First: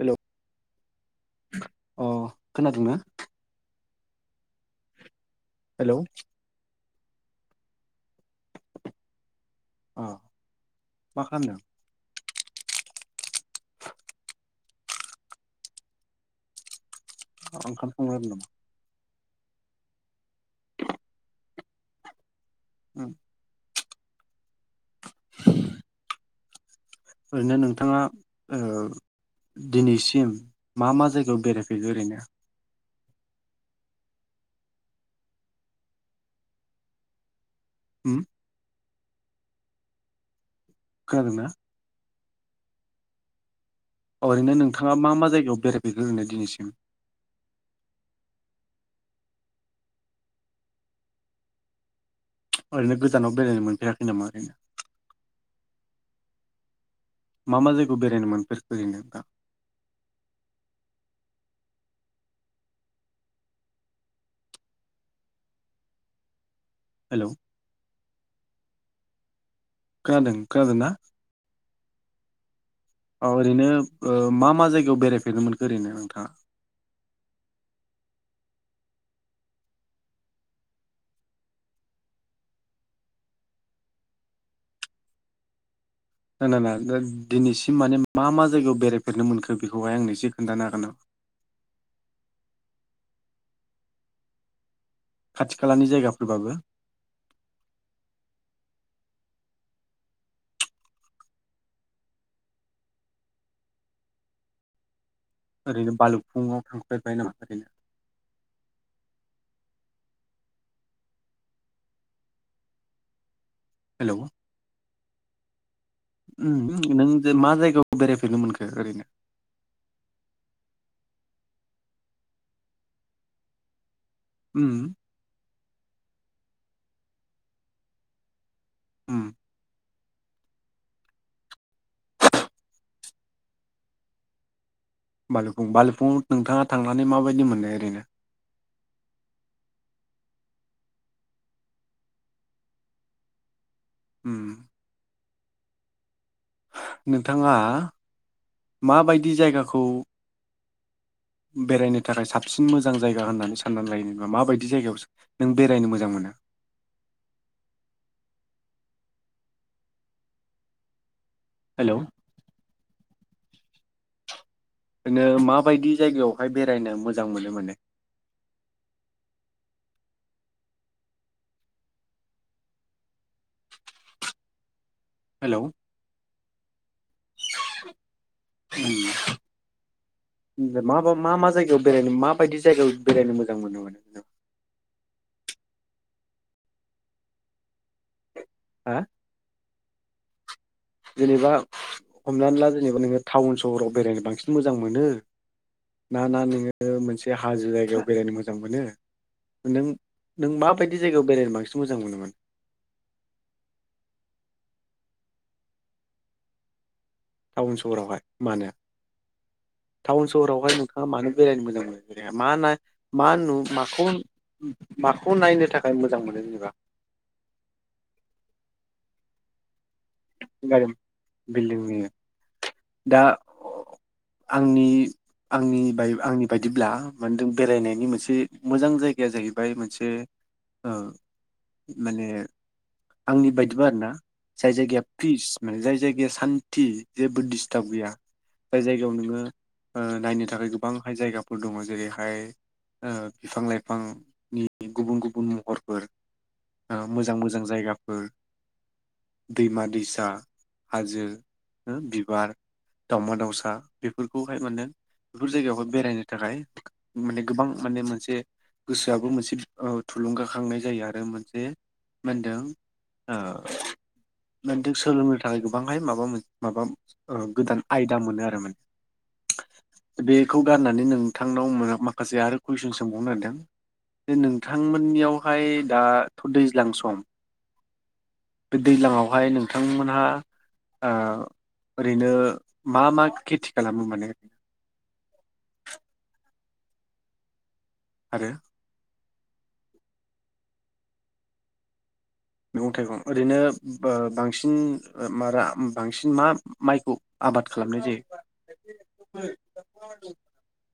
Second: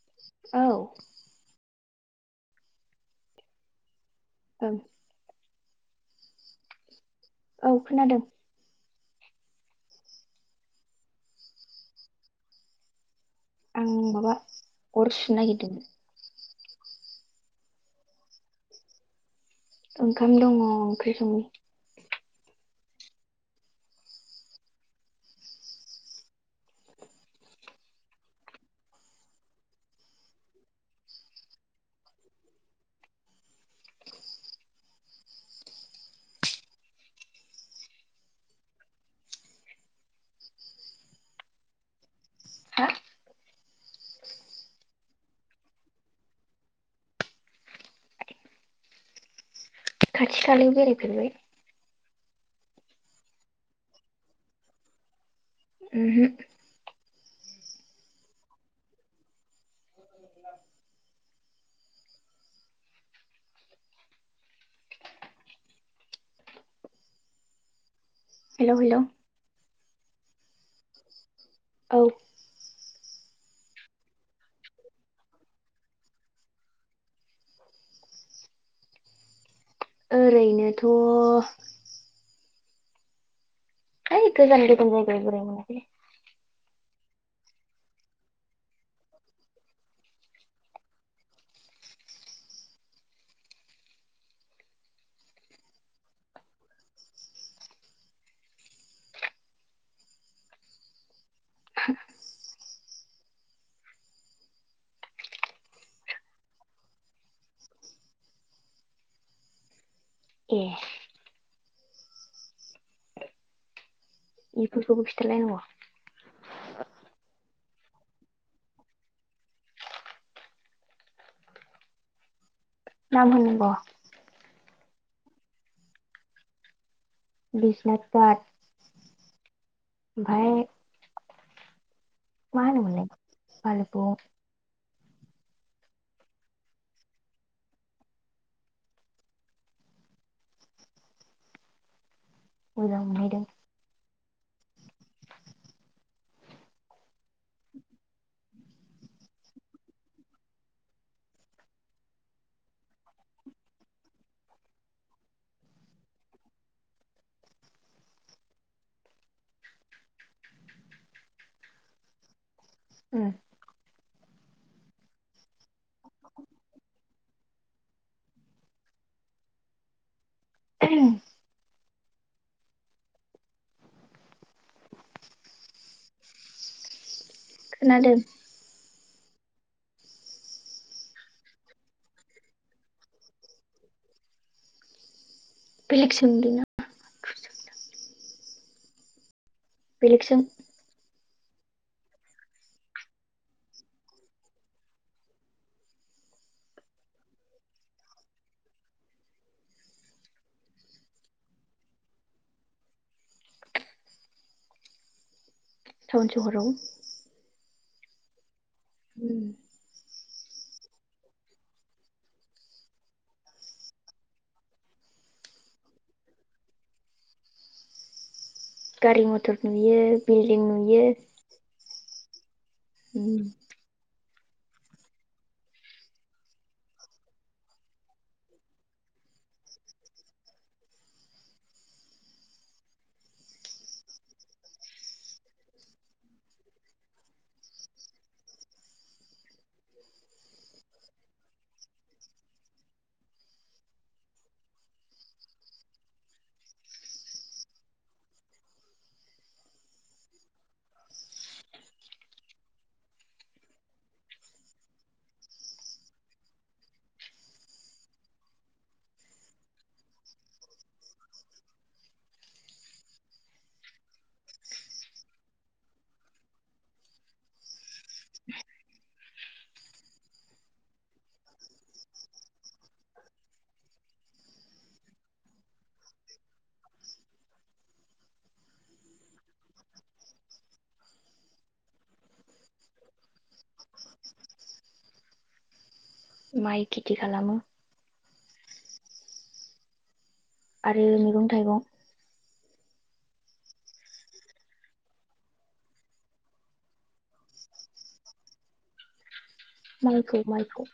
Hello औ अ खोनादोंना? औ हेलौ औ खोनादों। अ मा खालामदों? आं माबा अर'सनो नागिरदोंमोन। [unintelligible] औ ओंखाम दंङ ओंख्रि संनि उम ओरैनो नोंथांङा ओ दिनैसिम मा मा जायगायाव बेरायफेरखो ओरैनो‌ हुम खोनादोंना? हा अ ओरैनो नोंथांङा मा मा जायगायाव बेरायफेरखो होननो दिनैसिम? खाथि खालायाव बेरायफेरबाय। ओरैनो गोजानाव बेरायनो मोनफेराखै नामा ओरैनो। उहुम मा मा जायगायाव बेरायनोमोनफोरखो ओरैनो नोंथां? हेलोव हेलोव हेलोव खोनादों खोनादोंना? औ औ ओरैनो ओ मा मा जायगायाव बेरायफेरनो मोनखो ओरैनो नोंथांङा? ओरैनोथ' ओइ गोजान गोजान जायगायाव बेरायनो मोनाखैलै ना ना दा दिनैसिम माने मा मा जायगायाव बेरायफेरनो मोनखो बेखौहाय आंनो एसे खोन्थानो हागोन ना? खाथि खालानि जायगाफोरबाबो ओरैनो बालुगफुंङाव थांफेरबाय नामा ओरैनो? ए हेलौ बेफोरखौबो खिथालायनांग उम ओं मा जायगायाव बेरायफेरनो मोनखो ओरैनो मा बुंनांग उम बिस्नाथगाद ओम ओमफाय मा होनोमोनलाय बालोफुं बालोफुं बालोफुं नोंथांङा थांनानै माबायदि मोननाय ओरैनो मोजां मोनहैदों। ओम नोंथांङा माबायदि जायगाखौ बेरायनो थाखाय साबसिन मोजां जायगा होननानै साननानै लायोबा माबायदि जायगायावो नों बेरायनो मोजां मोनो? हेल' उम। नों माबायदि जायगायावहाय बेरायनो मोजां मोनो मोने? [unintelligible] हेल' खोनादो। [unintelligible] मा मा जायगायाव बेरायनो माबायदि जायगायाव बेरायनो मोजां मोनो [unintelligible] बेलेग सोंदोना [unintelligible] हा? बेलेग सों। जेनेबा हमनानै ला जेनेबा नोङो टाउन सहराव बेरायनो बांसिन मोजां मोनो ना ना नोङो मोनसे हाजो जायगायाव बेरायनो मोजां मोनो नों नों माबायदि जायगायाव बेरायनो बांसिन मोजां मोनोमोन? टाउन सहराव। टाउन सहरावहाय मानो? [inaudible] टाउन सहरावहाय नोंथाङा मानो बेरायनो मोजां मोनो [unintelligible] माखौ नायनो थाखाय मोजां मोनो जेनेबा? गारि मथरनि नुयो बिल्डिं गारि नुयो। बिल्डिंनि दा उम। आंनि आंनि आंनि बायदिब्ला बेरायनायनि मोनसे मोजां जायगाया जाहैबाय मोनसे माने आंनि बायदिबा आरोना जाय जायगाया पिस माने जाय जायगाया सान्थि जेबो दिस टाब गैया जाय जायगायाव नोङो नायनो थाखाय गोबांहाय जायगाफोर दङ जेरैहाय बिफां लाइफांनि गुबुन गुबुन महरफोर मोजां मोजां जायगाफोर दैमा दैसा हाजो। हो बिबार। दावमा-दावसा बेफोरखौहाय मोनो बेफोर जायगायावहाय बेरायनो थाखाय माने गोबां माने मोनसे गोसोआबो मोनसे ओ थुलुंगाखांनाय जायो आरो मोनसे मा होनदों माबा मोनसे सोलोंनो थाखाय गोबांहाय माबा मोन माबा गोदान आयदा मोनो आरो माने बेखौ गारनानै नोंथांनाव माखासे आरो कुइसन सोंबावनो नागिरदों जे नोंथांमोननियावहाय दाथ' दैज्लां सम बे दैज्लांआवहाय नोंथांमोनहा ओ ओरैनो मा मा खेथि खालामो माने? माइ खिथि खालामो। आरो। आरो मैगं-थाइगं। मैगं-थाइगं ओरैनो बो बांसिन ओ मा रा बांसिन मा माइखौ आबाद खालामनाय जायो? माइखौ माइखौ।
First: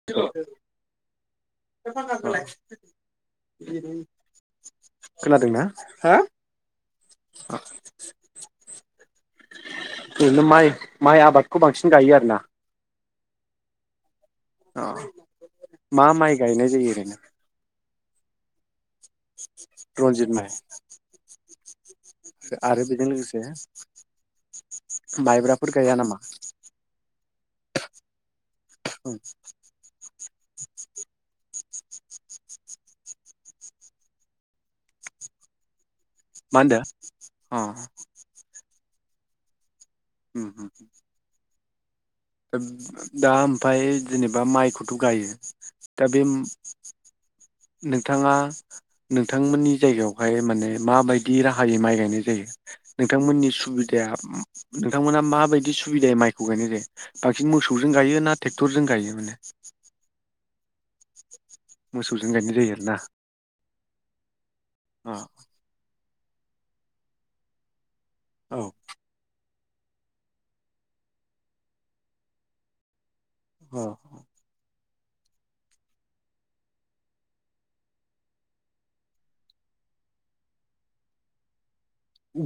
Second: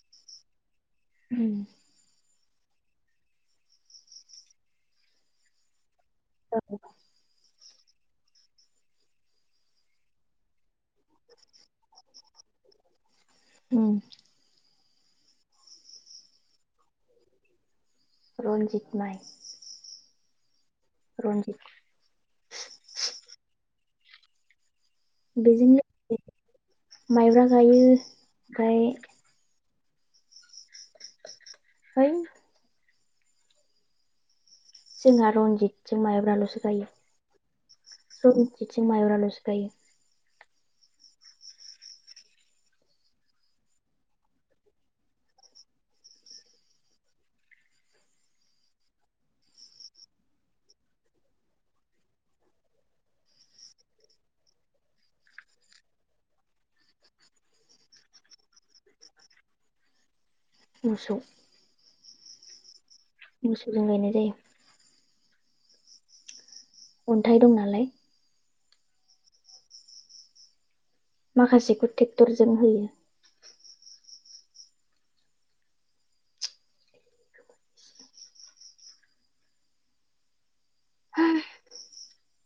[inaudible] [inaudible] [inaudible] उम खोनादोंना? [inaudible] [inaudible] ओरैनो माइ माइ आबादखौ बांसिन गायो आरो ना। [unintelligible] अ मा माइ गायनाय जायो ओरैनो? रनजित। रनजित माइ। [unintelligible] रनजित ओ आरो बिजों लोगोसे माइब्राफोर गाया बेजोंनो नामा [inaudible] माइब्रा गायो ओमफ्राय औ [inaudible] है जोङा रनजित जों मा मायाब्राल'सो होनदों अ गायो [inaudible] थिं माइब्राल'सो गायो। उम-उम-उम [unintelligible] दा ओमफाय जेनेबा माइखौथ' गायो दा बे नोंथाङा नोंथांमोननि जायगायावहाय माने माबायदि राहायै माइ गायनाय जायो नोंथांमोननि सुबिदाया नोंथांमोना माबायदि सुबिदायै माइखौ गायनाय जायो बांसिन मोसौजों गायो ना टेक्टरजों गायो माने? मोसौ मोसौजों गायनाय जायो आरोना। मोसौजों गायनाय जायो। अ अन्थाइ दं नालाय औ माखासेखौ टेक्टरजों होयो अ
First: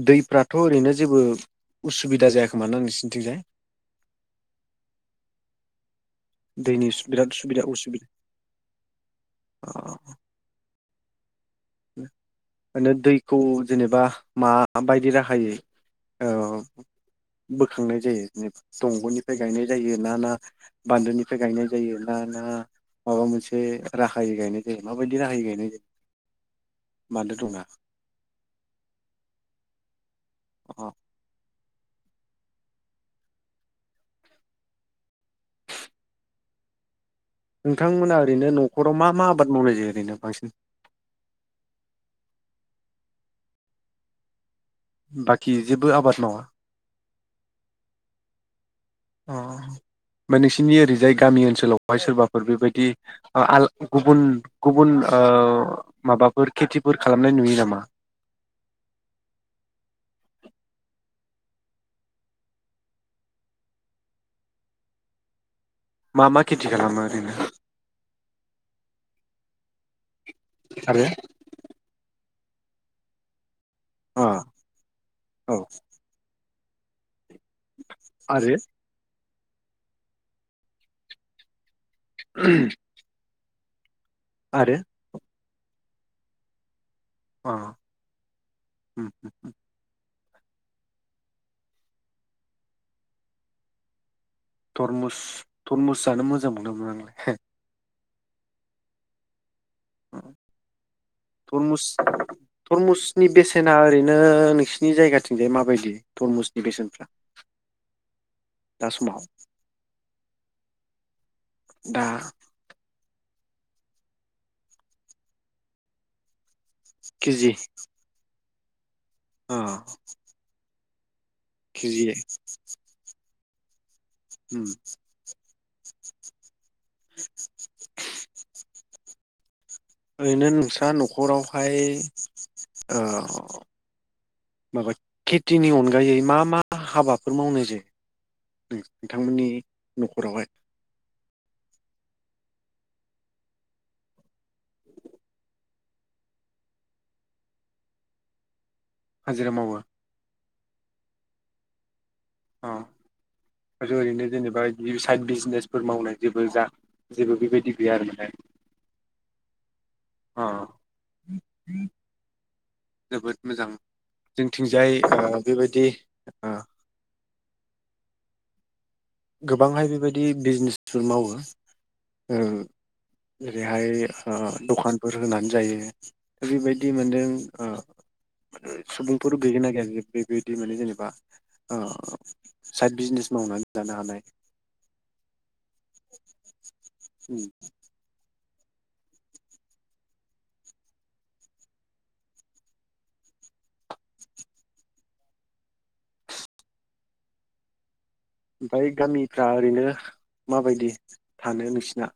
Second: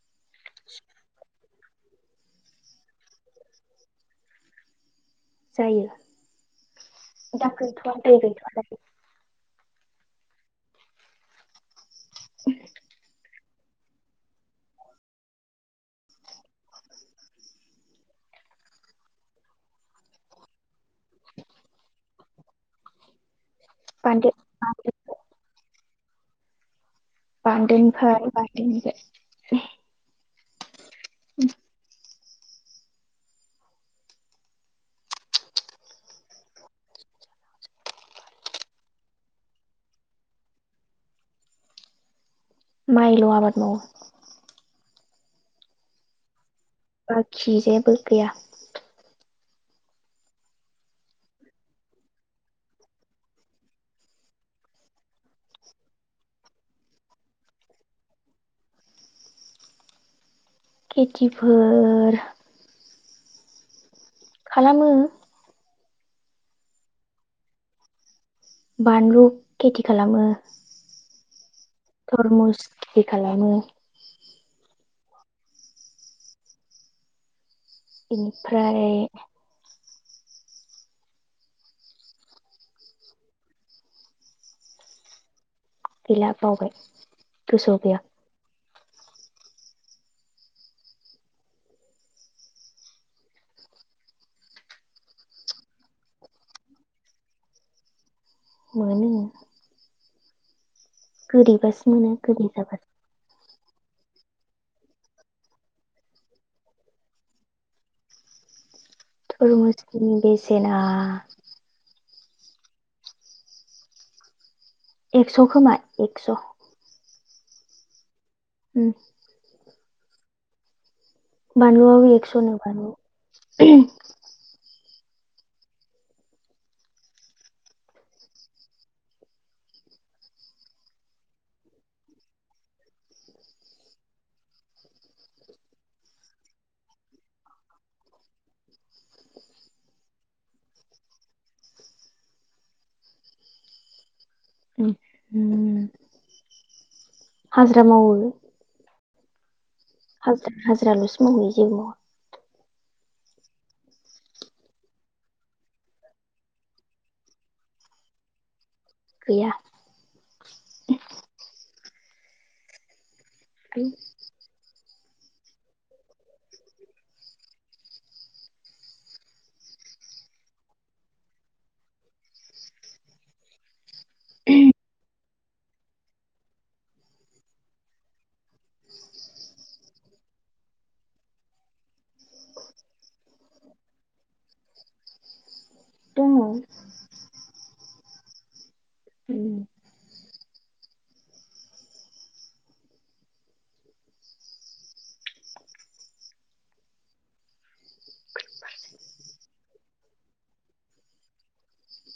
दैफ्राथ' ओरैनो जेबो उसुबिदा जायाखोमा ना नोसिनथिंजाय? जायो दैनि सु दा सुबिदा गैथ'आ दै उसुबिदा गैथ'आ दायो [unintelligible] मानो दैखौ जेनेबा माबायदि राहायै ओ बोखांनाय जायो जेनेबा दंग'निफ्राय गायनाय जायो ना ना बान्दोनिफ्राय गायनाय जायो ना ना माबा मोनसे एसे बान्दो राहायै गायनाय जायो माबायदि राहायै गायनाय जायो? बान्दो दंना बान्दोनिफ्राय बान्दोनिफाय अ [inaudible] नोंथांमोना ओरैनो न'खराव मा मा आबाद मावनाय जायो ओरैनो बांसिन? माइल' आबाद मावो। बाखि जेबो आबाद मावा? बाखि जेबो गैया। अ नोंसिनि ओरैजाय गामि ओनसोलावहाय सोरबाफोर बेबायदि गुबुन गुबुन ओ माबाफोर खेथिफोर खालामनाय नुयो नामा? खिथिफोर खालामो मा मा खेथि खालामो ओरैनो? बानलु खेथि खालामो। आरो? धरमुस खेथि खालामो अ औ बेनिफ्राय [unintelligible] आरो? गैला बावबाय। गोसोआव गैया उम-उम धरमुस थरमुस जानो मोजां मोनोना मोना नोंलाय? मोनो तरमुस गोदैबासो मोनो गोदै जाबा। तरमुसनि बेसेना ओरैनो नोंसिनि जायगाथिंजाय माबायदि धरमुसनि बेसेनफ्रा? दा समाव थरमुसनि बेसेना दा एक्स खोमा एक्स'। केेजि उम औ बानलुआबो एक्स'नो बान [inaudible] उम [unintelligible] ओरैनो नोंस्रा नखरावहाय ओ माबा खेथिनि अनगायै मा मा हाबाफोर मावनो जायो नोंथांमोननि न'खरावहाय? [unintelligible] हाजिरा मावो। हाजिरा मावो। हाजिरालसो मावहैयो जेबो मावा। अ आरो ओरैनो जेनेबा बिदि साइद बिजिनेसफोर मावनाय जेबो जा जेबो बेबायदि गैया आरो माने गैया। अ। [unintelligible] जोबोद मोजां जोंथिंजाय। ओ बेबायदि ओ। गोबांहाय बेबायदि बिजनेसफोर मावो ओ जेरैहाय। ओ दखानफोर। होनानै जायो ओरैबादि मोन्दों ओ ब सुबुंफोर गैखौ नागिर जे बेबायदि माने जेनेबा ओ साइड बिजनेस मावनानै। जानोहानाय। दंङ। उम ओमफ्राय गामिफ्रा ओरैनो माबायदि थानो नोंसिना।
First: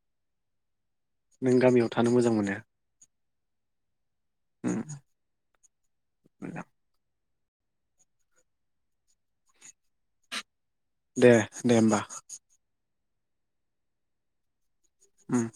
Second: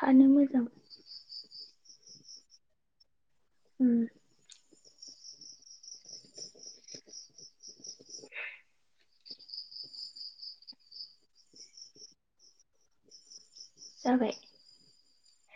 थानो मोजां। नों गामियाव थानो मोजां मोनो। उम उम मोजां। दे दे होमबा। जाबाय। होम।